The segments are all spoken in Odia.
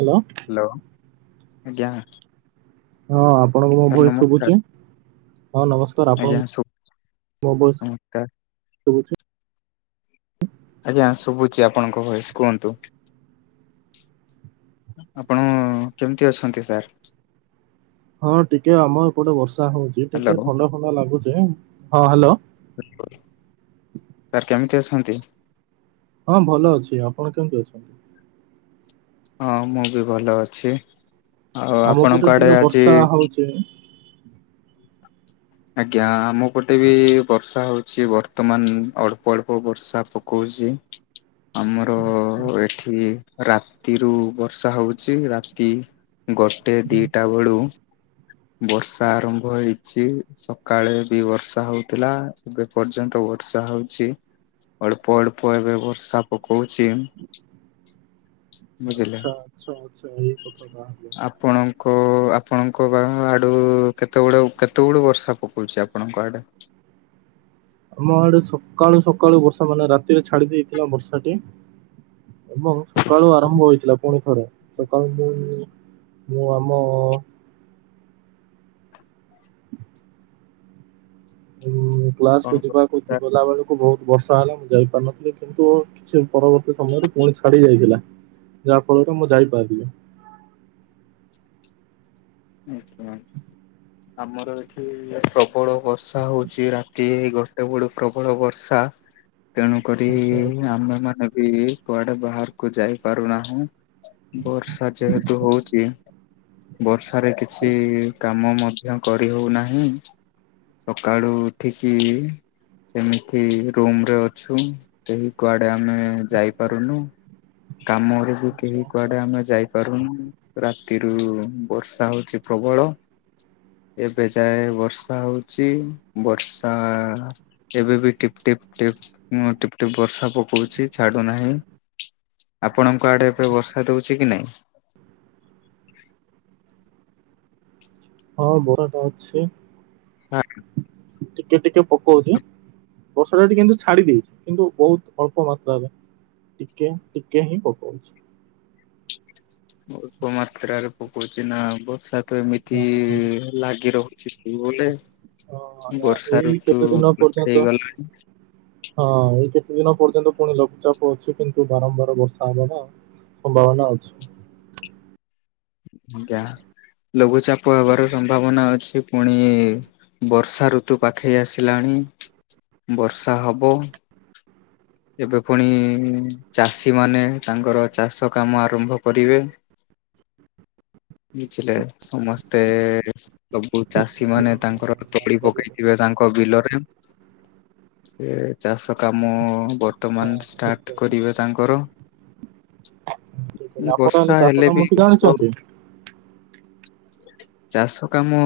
ହ୍ୟାଲୋ। ହାଲୋ ଆଜ୍ଞା। ହଁ ଆପଣଙ୍କୁ ମୋ ସାର୍ ଭଏସ ନମସ୍କାର ଶୁଭୁଛି ହଁ ନମସ୍କାର ଆଜ୍ଞା ଆପଣଙ୍କୁ। ଶୁ ମୋ ଭଏସ ନମସ୍କାର ଶୁଭୁଚି। ଆଜ୍ଞା ଶୁଭୁଛି ଆପଣଙ୍କ ଭୟସ୍ କୁହନ୍ତୁ। ଆପଣ କେମିତି ଅଛନ୍ତି ସାର୍। ହଁ ଟିକେ ଆମ ଏପଟେ ବର୍ଷା ହଉଛି ଟିକେ ହ୍ୟାଲୋ ଥଣ୍ଡା ଥଣ୍ଡା ଲାଗୁଛି ହଁ ହାଲୋ। ହା ଲୋ ସାର୍ କେମିତି ଅଛନ୍ତି। ହଁ ଭଲ ଅଛି ଆପଣ କେମିତି ଅଛନ୍ତି। ହଁ ମୁଁ ବି ଭଲ ଅଛି ଆଉ ଆମ ପଟେ ଆପଣଙ୍କ ଆଡେ ଟିକେ ଆଜି। ବର୍ଷା ହଉଛି ଆଜ୍ଞା ଆମ ପଟେ ବି ବର୍ଷା ହଉଛି ବର୍ତ୍ତମାନ ଅଳ୍ପ ଅଳ୍ପ ବର୍ଷା ପକଉଛି। ଆମର ଆଚ୍ଛା ଏଠି ରାତିରୁୁ ବର୍ଷା ହଉଛି ରାତି। ଗୋଟେ ହୁଁ, ଦିଟା ବେଳୁ ବର୍ଷା ଆରମ୍ଭ ହେଇଛି। ସକାଳେ ବି ବର୍ଷା ହଉଥିଲା ଏବେ ପର୍ଯ୍ୟନ୍ତ ବର୍ଷା ହଉଛି। ଅଳ୍ପ ଅଳ୍ପ ଏବେ ବର୍ଷା ପକଉଛି। ବୁଝିଲେ ଆଚ୍ଛା ଆଚ୍ଛା ଆଚ୍ଛା ଏଇ କଥାଟା। ଆପଣଙ୍କ। ଆପଣଙ୍କ ବା ଆଡୁ କେତେ ଗୁଡେ କେତେ ବେଳୁ ବର୍ଷା ପକଉଛି ଆପଣଙ୍କ ଆଡେ। ଆମ ଆଡେ ସକାଳୁ ସକାଳୁ ବର୍ଷା ମାନେ ରାତିରେ ଛାଡି ଦେଇେଥିଲା ବର୍ଷାଟି। ଏବଂ ସକାଳୁ ଆରମ୍ଭ ହୋଇଥିଲା ପୁଣି ଥରେ। ସକାଳୁ ମୁଁ ମୁଁ ଆମ। ଉଁ କଣ କ୍ଲାସକୁୁ ଯିବାକୁ ଗଲା ବେଳକୁ ବହୁତ ବର୍ଷା ହେଲା ମୁଁ ଯାଇ ପାରୁନଥିଲି କିନ୍ତୁ। ସେ ପରବର୍ତ୍ତୀ ସମୟରେ ପୁଣି ଛାଡି ଯାଇଥିଲା ଯାହା ଫଳରେ ମୁଁ ଯାଇପାରଲି। ଆଛା। ଆମର ଏଠି ପ୍ରବଳ ବର୍ଷା ହଉଛି ରାତି ଗୋଟେ ବଳୁ ପ୍ରବଳ ବର୍ଷା। ତେଣୁ କରି ଆଚ୍ଛା ଆଚ୍ଛା ଆମେ ମାନେ। ବି କୁଆଡେ ବାହାରକୁ ଯାଇ ପାରୁନାହୁଁ ବର୍ଷା ଯେହେତୁ ହଉଛି। ବର୍ଷାରେ କିଛି କାମ ମଧ୍ୟ କରି ହଉନାହିଁ। ସକାଳୁ ଉଠିକି। ସେମିତି ରୁମ ରେ ଅଛୁ କେହି କୁଆଡେ ଆମେ ଯାଇପାରୁନୁ। କାମରେ ବି ଆଚ୍ଛା କେହି ଆଚ୍ଛା କୁଆଡେ ଆଚ୍ଛା। ଆମେ ଯାଇପାରୁନୁ ରାତିରୁ ବର୍ଷ ର୍ଷା ହଉଛି ପ୍ରବଳ। ଏବେ ଯାଏ ବର୍ଷା ହଉଚୀ ବର୍ଷା। ଏବେ ବି ଟିପ୍ ଟିପ୍ ଟିପ୍ ଉଁ ଟିପ୍‌ ଟିପ୍ ବର୍ଷା। ପକଉଛି ଛାଡୁ ନାହିଁ ଆପଣଙ୍କ ଆଡେ ଏବେ ବର୍ଷା ଦଉଛି କି ନାଇଁ। ହଁ ବରଷା ଅଛି। [unintelligible] ଟିକେ ଟିକେ ପକଉଛି। ବର୍ଷା ଟା ଏଠି କିନ୍ତୁ ଛାଡି ଦେଇଛି କିନ୍ତୁ ବହୁତ ଅଳ୍ପ ମାତ୍ରାରେ। ଟିକେ ଟିକେ ହିଁ ପକାଉଛି। ଅଳ୍ପ ମାତ୍ରାରେ ପକଉଛି ନା ବର୍ଷା ତ ଏମିତି ହଁ ହଁ ଲାଗି ରହୁଛି। ଚି ବୋଲି ଆ- ବର୍ଷା ଏଇ ଋତୁ କେତେ ଦିନ ପର୍ଯ୍ୟନ୍ତ ହେଇଗଲାଣି। ହଁ ଏଇ କେତେ ଦିନ ପର୍ଯ୍ୟନ୍ତ ପୁଣି ଲଘୁଚାପ ଅଛି, କିନ୍ତୁ ବାରମ୍ବାର ବର୍ଷା ହବ ନା। ସମ୍ଭାବନା ଅଛି। ଆଜ୍ଞା, ଲଘୁଚାପ ହବାର ସମ୍ଭାବନା ଅଛି ପୁଣି ବର୍ଷା ଋତୁ ପାଖେଇ ଆସିଲାଣି ବର୍ଷା ହବ। ଏବେ ପୁଣି ଚାଷୀ ମାନେ ତାଙ୍କର ଚାଷ କାମ ଆରମ୍ଭ କରିବେ। ବୁଝିଲେ ସମସ୍ତେ ସବୁ ଚାଷୀ ହୁଁ ମାନେ ତାଙ୍କର ତୋଳି ଜାଣିପାରିଲେ ପକେଇଥିବେ ତା ତାଙ୍କ ବିଲରେ ସେ ଚାଷ କାମ ହଁ ବର୍ତମାନ ଠିକ ଷ୍ଟାର୍ଟ କରିବେ ତାଙ୍କର ଆପଣ ତାହେଲେ ବର୍ଷା ଚାଷ ହେଲେ ବି କାମଟି ଜାଣିଛନ୍ତି? ଚାଷ କାମ,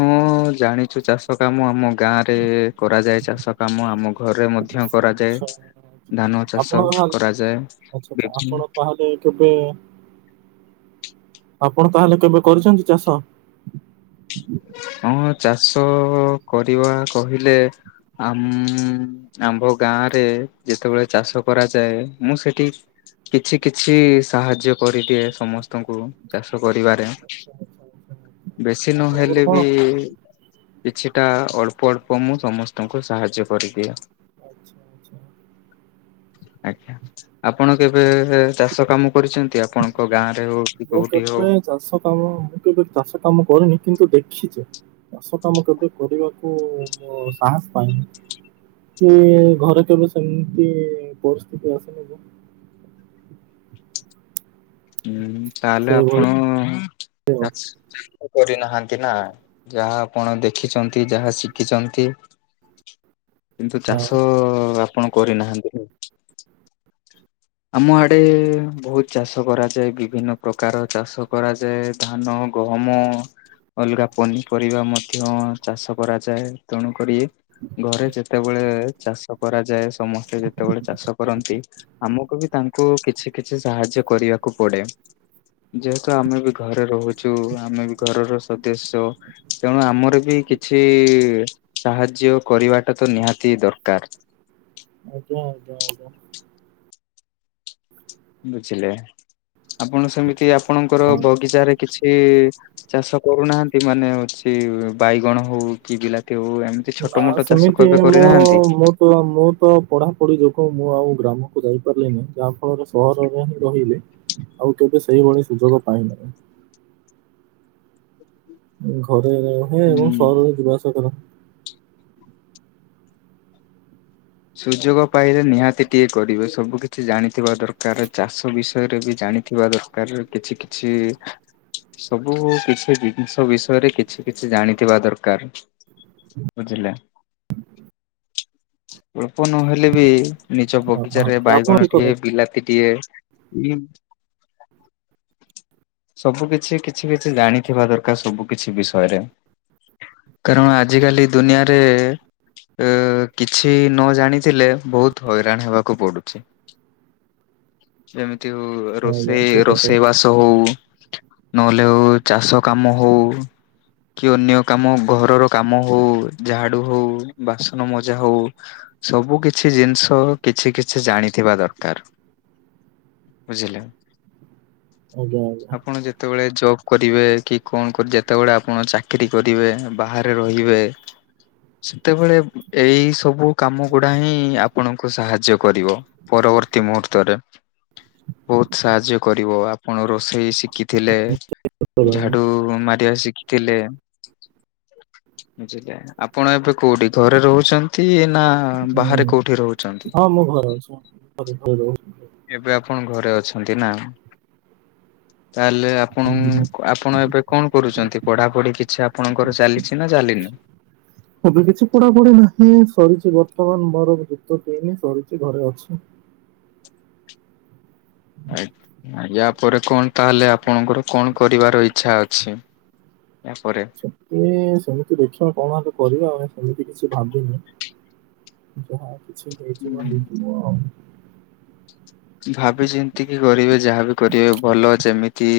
ଜାଣିଛୁ ଚାଷ କାମ, ଆମ ଗାଁ ରେ କରାଯାଏ ଚାଷ କାମ ଆମ ଘରେ ମଧ୍ୟ କରାଯାଏ। ଆଚ୍ଛା ଧାନ ଚାଷ ଆପଣ ତାହେଲେ, କରାଯାଏ। ଆଛା ଆଛା ବିଭିନ୍ନ ଆପଣ ତାହେଲେ କେବେ, ଆପଣ ତାହେଲେ କେବେ କରିଛନ୍ତି ଚାଷ? ହଁ ଚାଷ କରିବା କହିଲେ ଆମ ଆମ୍ଭ ଗାଁ ରେ, ଯେତେବେଳେ ଚାଷ କରାଯାଏ, ମୁଁ ସେଠି କିଛି କିଛି ସାହାଯ୍ୟ କରିଦିଏ, ସମସ୍ତଙ୍କୁ, ଚାଷ କରିବାରେ। ଆଚ୍ଛା ଆଚ୍ଛା ଆଚ୍ଛା ଆଚ୍ଛା। ବେଶୀ ଆପଣଙ୍କର ନହେଲେ କଣ ବି କିଛିଟା ଅଳ୍ପ, ଅଳ୍ପ ମୁଁ ସମସ୍ତଙ୍କୁ ସାହାଯ୍ୟ କରିଦିଏ। ଆଚ୍ଛା ଆଚଛା [inaudible] ଆଜ୍ଞା ଆପଣ କେବେ, ଚାଷ କାମ କରିଛନ୍ତି? ଆପଣଙ୍କ ଗାଁରେ ହଉ କି ମୁଁ କୋଉଠି ହଉ? କେବେ ଚାଷ କାମ, ମୁଁ କେବେ ଚାଷ କାମ କରିନି କିନ୍ତୁ ଦେଖ ଦେଖିଛ, ଚାଷ କାମ କେବେ କରିବାକୁ ମୋ ସାହସ ପାଇନି। କି ଘରେ କେବେ ସେମିତି ପରିସ୍ଥିତି ଆସିନି ଯେ ହୁଁ ତାହେଲେ ସେଇଭଳି ଆପଣ, ଆଉ ଚାଷ କରିନାହାନ୍ତି ନା? ଯାହା ଆପଣ ଦେଖିଛନ୍ତି, ଯାହା ଶିଖିଛନ୍ତି କିନ୍ତୁ ଚାଷ ଆପଣ କରିନାହାନ୍ତି? ଆମ ଆଡେ, ବହୁତ ଚାଷ କରାଯାଏ, ବିଭିନ୍ନ ପ୍ରକାର ଚାଷ କରାଯାଏ। ଧାନ, ଗହମ ଅଲଗା ପନିପରିବା ମଧ୍ୟ ଚାଷ କରାଯାଏ। ତେଣୁକରି, ଘରେ ଯେତେବେଳେ ଚାଷ କରାଯାଏ ସମସ୍ତେ ଯେତେବେଳେ ଚାଷ କରନ୍ତି ଆମକୁ ବି ତାଙ୍କୁ, କିଛି କିଛି ସାହାଯ୍ୟ କରିବାକୁ ପଡେ। ଯେହେତୁ ଆମେ ବି ଘରେ ରହୁଛୁ, ଆମେ ବି ଘରର ସଦସ୍ୟ। ତେଣୁ ଆମର ବି କିଛି, ସାହାଯ୍ୟ କରିବାଟା ତ ନିହାତି ଦରକାର। ଆଜ୍ଞା, ଆଜ୍ଞା, ଆଜ୍ଞା। ବୁଝିଲେ, ଆପଣ ସେମିତି ଆପଣଙ୍କର ହଁ ବଗିଚାରେ କିଛି ଚାଷ କରୁନାହାନ୍ତି? ମାନେ ହଉଛି ବାଇଗଣ ହଉ, କି ବିଲାତି ହଉ, ଏମିତି ଛୋଟ ନା ମୋଟ ଚାଷ ସେମିତି କେବେ ମୁଁ କରିନାହାନ୍ତି? ମ ତ ମୁଁ ତ ପଢ଼ାପଢ଼ି ଯୋଗୁଁ, ମୁଁ ଆଉ ଗ୍ରାମକୁ ଯାଇପାରିଲିିନି। ଯାହାଫଳରେ ସହରରେ ହିଁ ରହିଲି। ଆଉ କେବେ ସେଇଭଳି ସୁଯୋଗ ପାଇନାହିଁ। ଘରେ ରହେ ଏବଂ ହୁଁ। ସହରରେ ଯିବା ଆସିବା କରେ। ସୁଯୋଗ ପାଇଲେ ନିହାତି ଟିକେ କରିବେ। ସବୁ କିଛି ଜାଣିଥିବା ଦରକାର। ଚାଷ ବିଷୟରେ ବି ଜାଣିଥିବା ଦରକାର। କିଛି କିଛି ସବୁ କିଛି ଜିନିଷ ବିଷୟରେ, କିଛି କିଛି ଜାଣିଥିବା ଦରକାର। ବୁଝିଲେ? ଅଳ୍ପ ନହେଲେ ବି ନିଜ ଅ ବଗିଚାରେ ଆପଣ ବାଇଗଣ ଠିକ ଟିଏ, କଥା ବିଲାତି ଟିଏ [unintelligible] ସବୁ କିଛି କିଛି କିଛି ଜାଣିଥିବା ଦରକାର ସବୁ କିଛି ବିଷୟରେ। କାରଣ ଆଜିିକାଲି ଦୁନିଆରେ ଅ, କି ଛି ନ ଜାଣିଥିଲେ ବହୁତ ହଇରାଣ ହେବାକୁ ପଡୁଛି। ଯେମିତି ହଉ ଏ ଆଜ୍ଞା ରୋଷେଇ ଠିକ କଥା ରୋଷେଇ ବାସ ହଉ। ନହେଲେ ହଉ ଚାଷ କାମ ହଉ। କି ଅନ୍ୟ କାମ ଘରର କାମ ହଉ ଝାଡୁ ହଉ, ବାସନ ମଜା ହଉ। ସବୁ କିଛି ଜିନିଷ କିଛି କିଛି ଜାଣିଥିବା ଦରକାର। ବୁଝିଲେ? ଆଜ୍ଞା ଆଜ୍ଞା। ଆପଣ ଯେ ତେବେଳେ ଜବ୍ କରିବେ କି କଣ କରି ଯେତେବେଳେ ଆପଣ ଚାକିରୀ କରିବେ ବାହାରେ ରହିବେ। ସେତେବେଳେ ଏଇ ସବୁ କାମ ଗୁଡା ହିଁ ଆପଣଙ୍କୁ ସାହାଯ୍ୟ କରିବ ପରବର୍ତ୍ତୀ ମୁହୂର୍ତ୍ତରେ। ବହୁତ ସାହାଯ୍ୟ କରିବ ଆପଣ ରୋଷେଇ ଶିକି ଥିଲେ, ବୁଝିପାରିଲି। ଝାଡୁ ମାରିବା ଶିଖିଥିଲେ ବୁଝିଲେ? ଆପଣ ଏବେ କୋଉଠି ଘରେ ରହୁଛନ୍ତି ନା ହୁଁ, ବାହାରେ କୋଉଠି ରହୁଛନ୍ତି? ହଁ ମୁଁ ଘରେ ଅଛି। [inaudible] ଏବେ ଆପଣ ଘରେ ଅଛନ୍ତି ନା? ତାହେଲେ ଆପଣ ଆପଣ ଏବେ କଣ କରୁଛନ୍ତି? ପଢାପଢି କିଛି ଆପଣଙ୍କର ଚାଲିଛି ନା ଚାଲିନି? ହ ଏବେ କିଛି ପଡାପଢି ନାହିଁ ସରିଛି, ବର୍ତ୍ତମାନ ମୋର ଯୁକ୍ତ ତିନି ସରିଛି ଘରେ ଅଛି। ଆ, ଆଜ୍ଞା ଆ ପରେ କଣ ତାହେଲେ ଆପଣଙ୍କର କଣ କରିବାର ଇଚ୍ଛା ଅଛି? ୟା ପରେ ଯଦି ସେମିତି ଦେଖିବା କଣ ହେଲେ କରିବା ଏବେ ସେମିତି କିଛି ଭାବିନି। ଯାହା କିଛି ହେଇଯିବ ହୁଁ। ହେଇଥିବ। ଭାବି ଚିନ୍ତି କିି କରିବେ ଯାହାବି କରିବେ ଭଲ, ଯେମିତି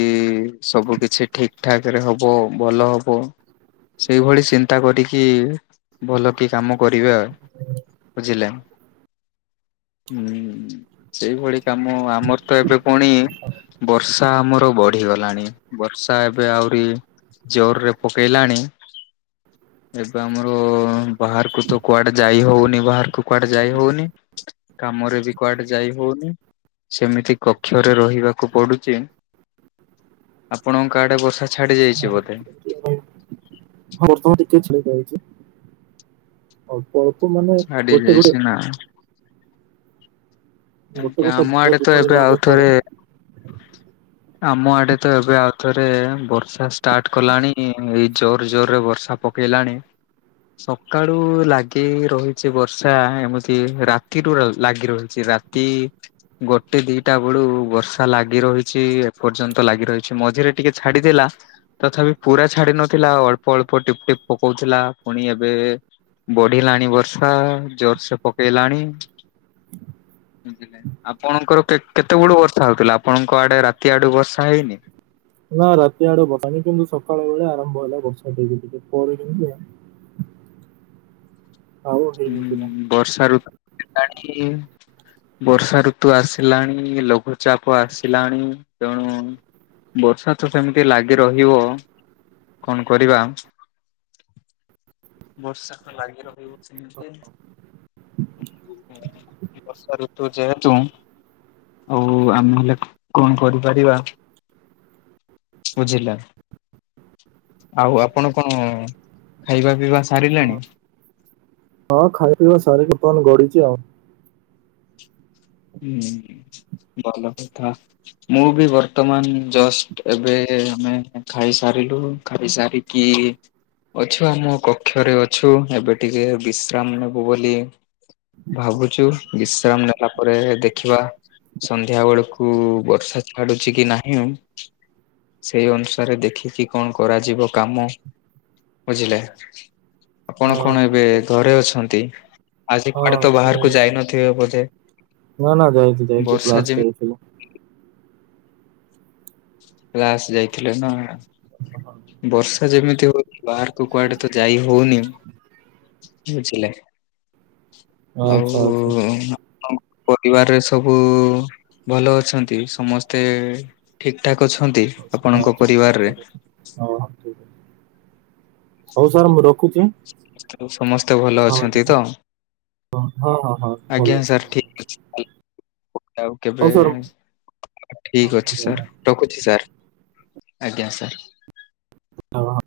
ସବୁ କିଛି ଠିକ୍ ଠାକରେ ହବ ଭଲ ହବ। ସେଇଭଳି ଚିନ୍ତା କରିକି ଭଲ କି କାମ କରିବେ ଆ। ବୁଝିଲେ? ସେଇଭଳି କାମ ଆମର ତ ଏବେ ପୁଣି ବର୍ଷା ଆମର ବ ଢିଗଲାଣି, ବର୍ଷା ଏବେ ଆହୁରି ଜୋରରେ ପକେଇଲାଣି। ଏବେ ଆମର ବାହାରକୁ ତ କୁଆଡେ ଯାଇ ହଉନି ବାହାରକୁ। କୁଆଡେ ଯାଇ ହଉନି, କାମରେ ବି କୁଆଡେ ଯାଇ ହଉନି ସେମିତି କକ୍ଷରେ ରହିବାକୁ ପଡୁଚି। ଆପଣଙ୍କ ଆଡେ ବର୍ଷା ଛାଡି ଯାଇଛି ବୋଧେ? ଏବେ ହଁ ବର୍ତ୍ତମାନ ଟିକେ ଛାଡି ଯାଇଛି। ଅଳ୍ପ ଅଳ୍ପ ମାନେ ଛାଡି ଗୋଟେ ଯାଇଛି ଗୋଟେ ନା। ଗୋଟେ ଆଜ୍ଞା, ଗୋଟେ ଆମ ବୁନ୍ଦା ଆଡେ ତ କିଭଳି ଏବେ ଭାବେ ଆଉ ପଡେ ଥରେ ଆମ ଆଡେ ତ ଏବେ ଆଉ ଥରେ ବର୍ଷା ଷ୍ଟାର୍ଟ କଲାଣି। ଏଇ ଜୋର ଜୋର ରେ ବର୍ଷା ପକେଇଲାଣି। ସକାଳୁ ଲାଗି ହେଇ ରହିଛି ବର୍ଷା ଏମିତି ରାତିରୁୁ ଅ, ଲାଗି ରହିଛି ରା ତି ଗୋଟେ ଦିଟା ବେଳୁ ବର୍ଷା ଲାଗି ରହି ଛି, ଏପର୍ଯ୍ୟନ୍ତ ଲାଗି ରହିଛି ମଝିରେ ଟିକେ ଛାଡିଥିଲା। ତଥାପି ପୁରା ଛାଡି ନଥିଲା ଅଳ୍ପ ଅଳ୍ପ ଟିପ୍ ଟିପ୍ ପକଉଥିଲା। ପୁଣି ଏବେ ବଢ଼ିଲାଣି ବର୍ଷା ଜୋରସରେ ପକେଇଲାଣି। ବୁଝିଲେ ଆପଣଙ୍କର କେତେବେଳୁ ବର୍ଷା ହଉଥିଲା ଆପଣଙ୍କ ଆଡ଼େ ରାତି ଆଡ଼ୁ ବର୍ଷା ହେଇନି? ନା ରାତି ଆଡ଼େ [unintelligible] କିନ୍ତୁ ସକାଳ ବେଳେ ଆରମ୍ଭ ହେଲା ବର୍ଷା ଧୀରେ ଧୀରେ [unintelligible] [inaudible] ଆଉ ହେଇନଥିଲା ହୁଁ ବର୍ଷା ଋତୁ ହେଲାଣି। ବର୍ଷା ଋତୁ ଆସିଲାଣି ଲଘୁଚାପ ଆସିଲାଣି ତେଣୁ ବର୍ଷା ତ ସେମିତି ଲାଗି ରହିବ କଣ କରିବା? ବର୍ଷା ତ ଲାଗି ରହିବ। ସେମିତି ବର୍ଷା ଋତୁ ଯେହେତୁ ଆଉ ଆମେ ହେଲେ କଣ କରିପାରିବା? ବୁଝିଲା ଆଉ ଆପଣ କଣ? ଖାଇବା ପିଇବା ସାରିଲାଣି। ହଁ ଖାଇ ପିଇବା ସାରିକି ବମାନ ଗଡୁଛି ଆଉ। ହୁଁ ଭଲ କଥା। ମୁଁ ବି ବର୍ତ୍ତମାନ ଜଷ୍ଟ ଏବେ ଆମେ ଖାଇସାରିଲୁ ଖାଇସାରି କି ଅଛୁ ଆମ କକ୍ଷରେ ଅଛୁ ଏବେ ଟିକେ ବିଶ୍ରାମ ନବୁ ବୋଲି ଭାବୁଛୁ ବିଶ୍ରାମ ନେଲା ପରେ ଦେଖିବା ସନ୍ଧ୍ୟା ବେଳକୁ ବର୍ଷା ଛାଡ଼ୁଛି କି ନାହିଁ? ସେଇ ଅନୁସାରେ ଦେଖିକି କଣ କରାଯିବ କାମ? ବୁଝିଲା। ଆପଣ ହଁ କଣ ଠିକ ଏବେ କହିଲେ ଘରେ ଅଛନ୍ତି ଆଜି କୁଆଡ଼େ ହଁ ତ ଘରେ ବାହାରକୁ ଅଛି ଯାଇନଥିବେ ବୋଧେ ନା ନା ଯାଇଛି ଯାଇଛି ବର୍ଷା କ୍ଲାସ ଯେମିତି ଯାଇଥିଲି। କ୍ଲାସ ଯାଇଥିଲେ ନା କଣ? ହଁ, ବର୍ଷା ଯେମିତି ହଉଛି ବାହାରକୁ କୁଆଡ଼େ ତ ଯାଇ ହଉନି। ବୁଝିଲେ ଆଉ ଆଚ୍ଛା ଆଚ୍ଛା ଆଚ୍ଛା। ଆଉ ପରିବାରରେ ସବୁ ଭଲ ଅଛନ୍ତି ସମସ୍ତେ ଠିକ୍ ଠାକ୍ ଅଛନ୍ତି। ହଁ ଆପଣଙ୍କ ସମସ୍ତେ ପରିବାରରେ ଠିକ୍ ଅଛି ହଁ ହଁ ଠିକ୍ ଅଛି। ହଉ ସାର୍ ମୁଁ ରଖୁଛି ତ ସମସ୍ତେ ଭଲ ହଉ ଅଛନ୍ତି ତ? ହଉ। ହ ହଁ ହଁ ହଁ ଆଜ୍ଞା ଭଲ। ସାର୍ ଭଲ ଠିକ ଅଛି ଅଛି ଆଉ ହଉ କେବେ ସାର୍ ହଁ ଠିକ୍ ହଁ ଅଛି ସାର୍। ଧନ୍ୟବାଦ। ରଖୁଛି ସାର୍ ଆଜ୍ଞା ସାର୍। [unintelligible]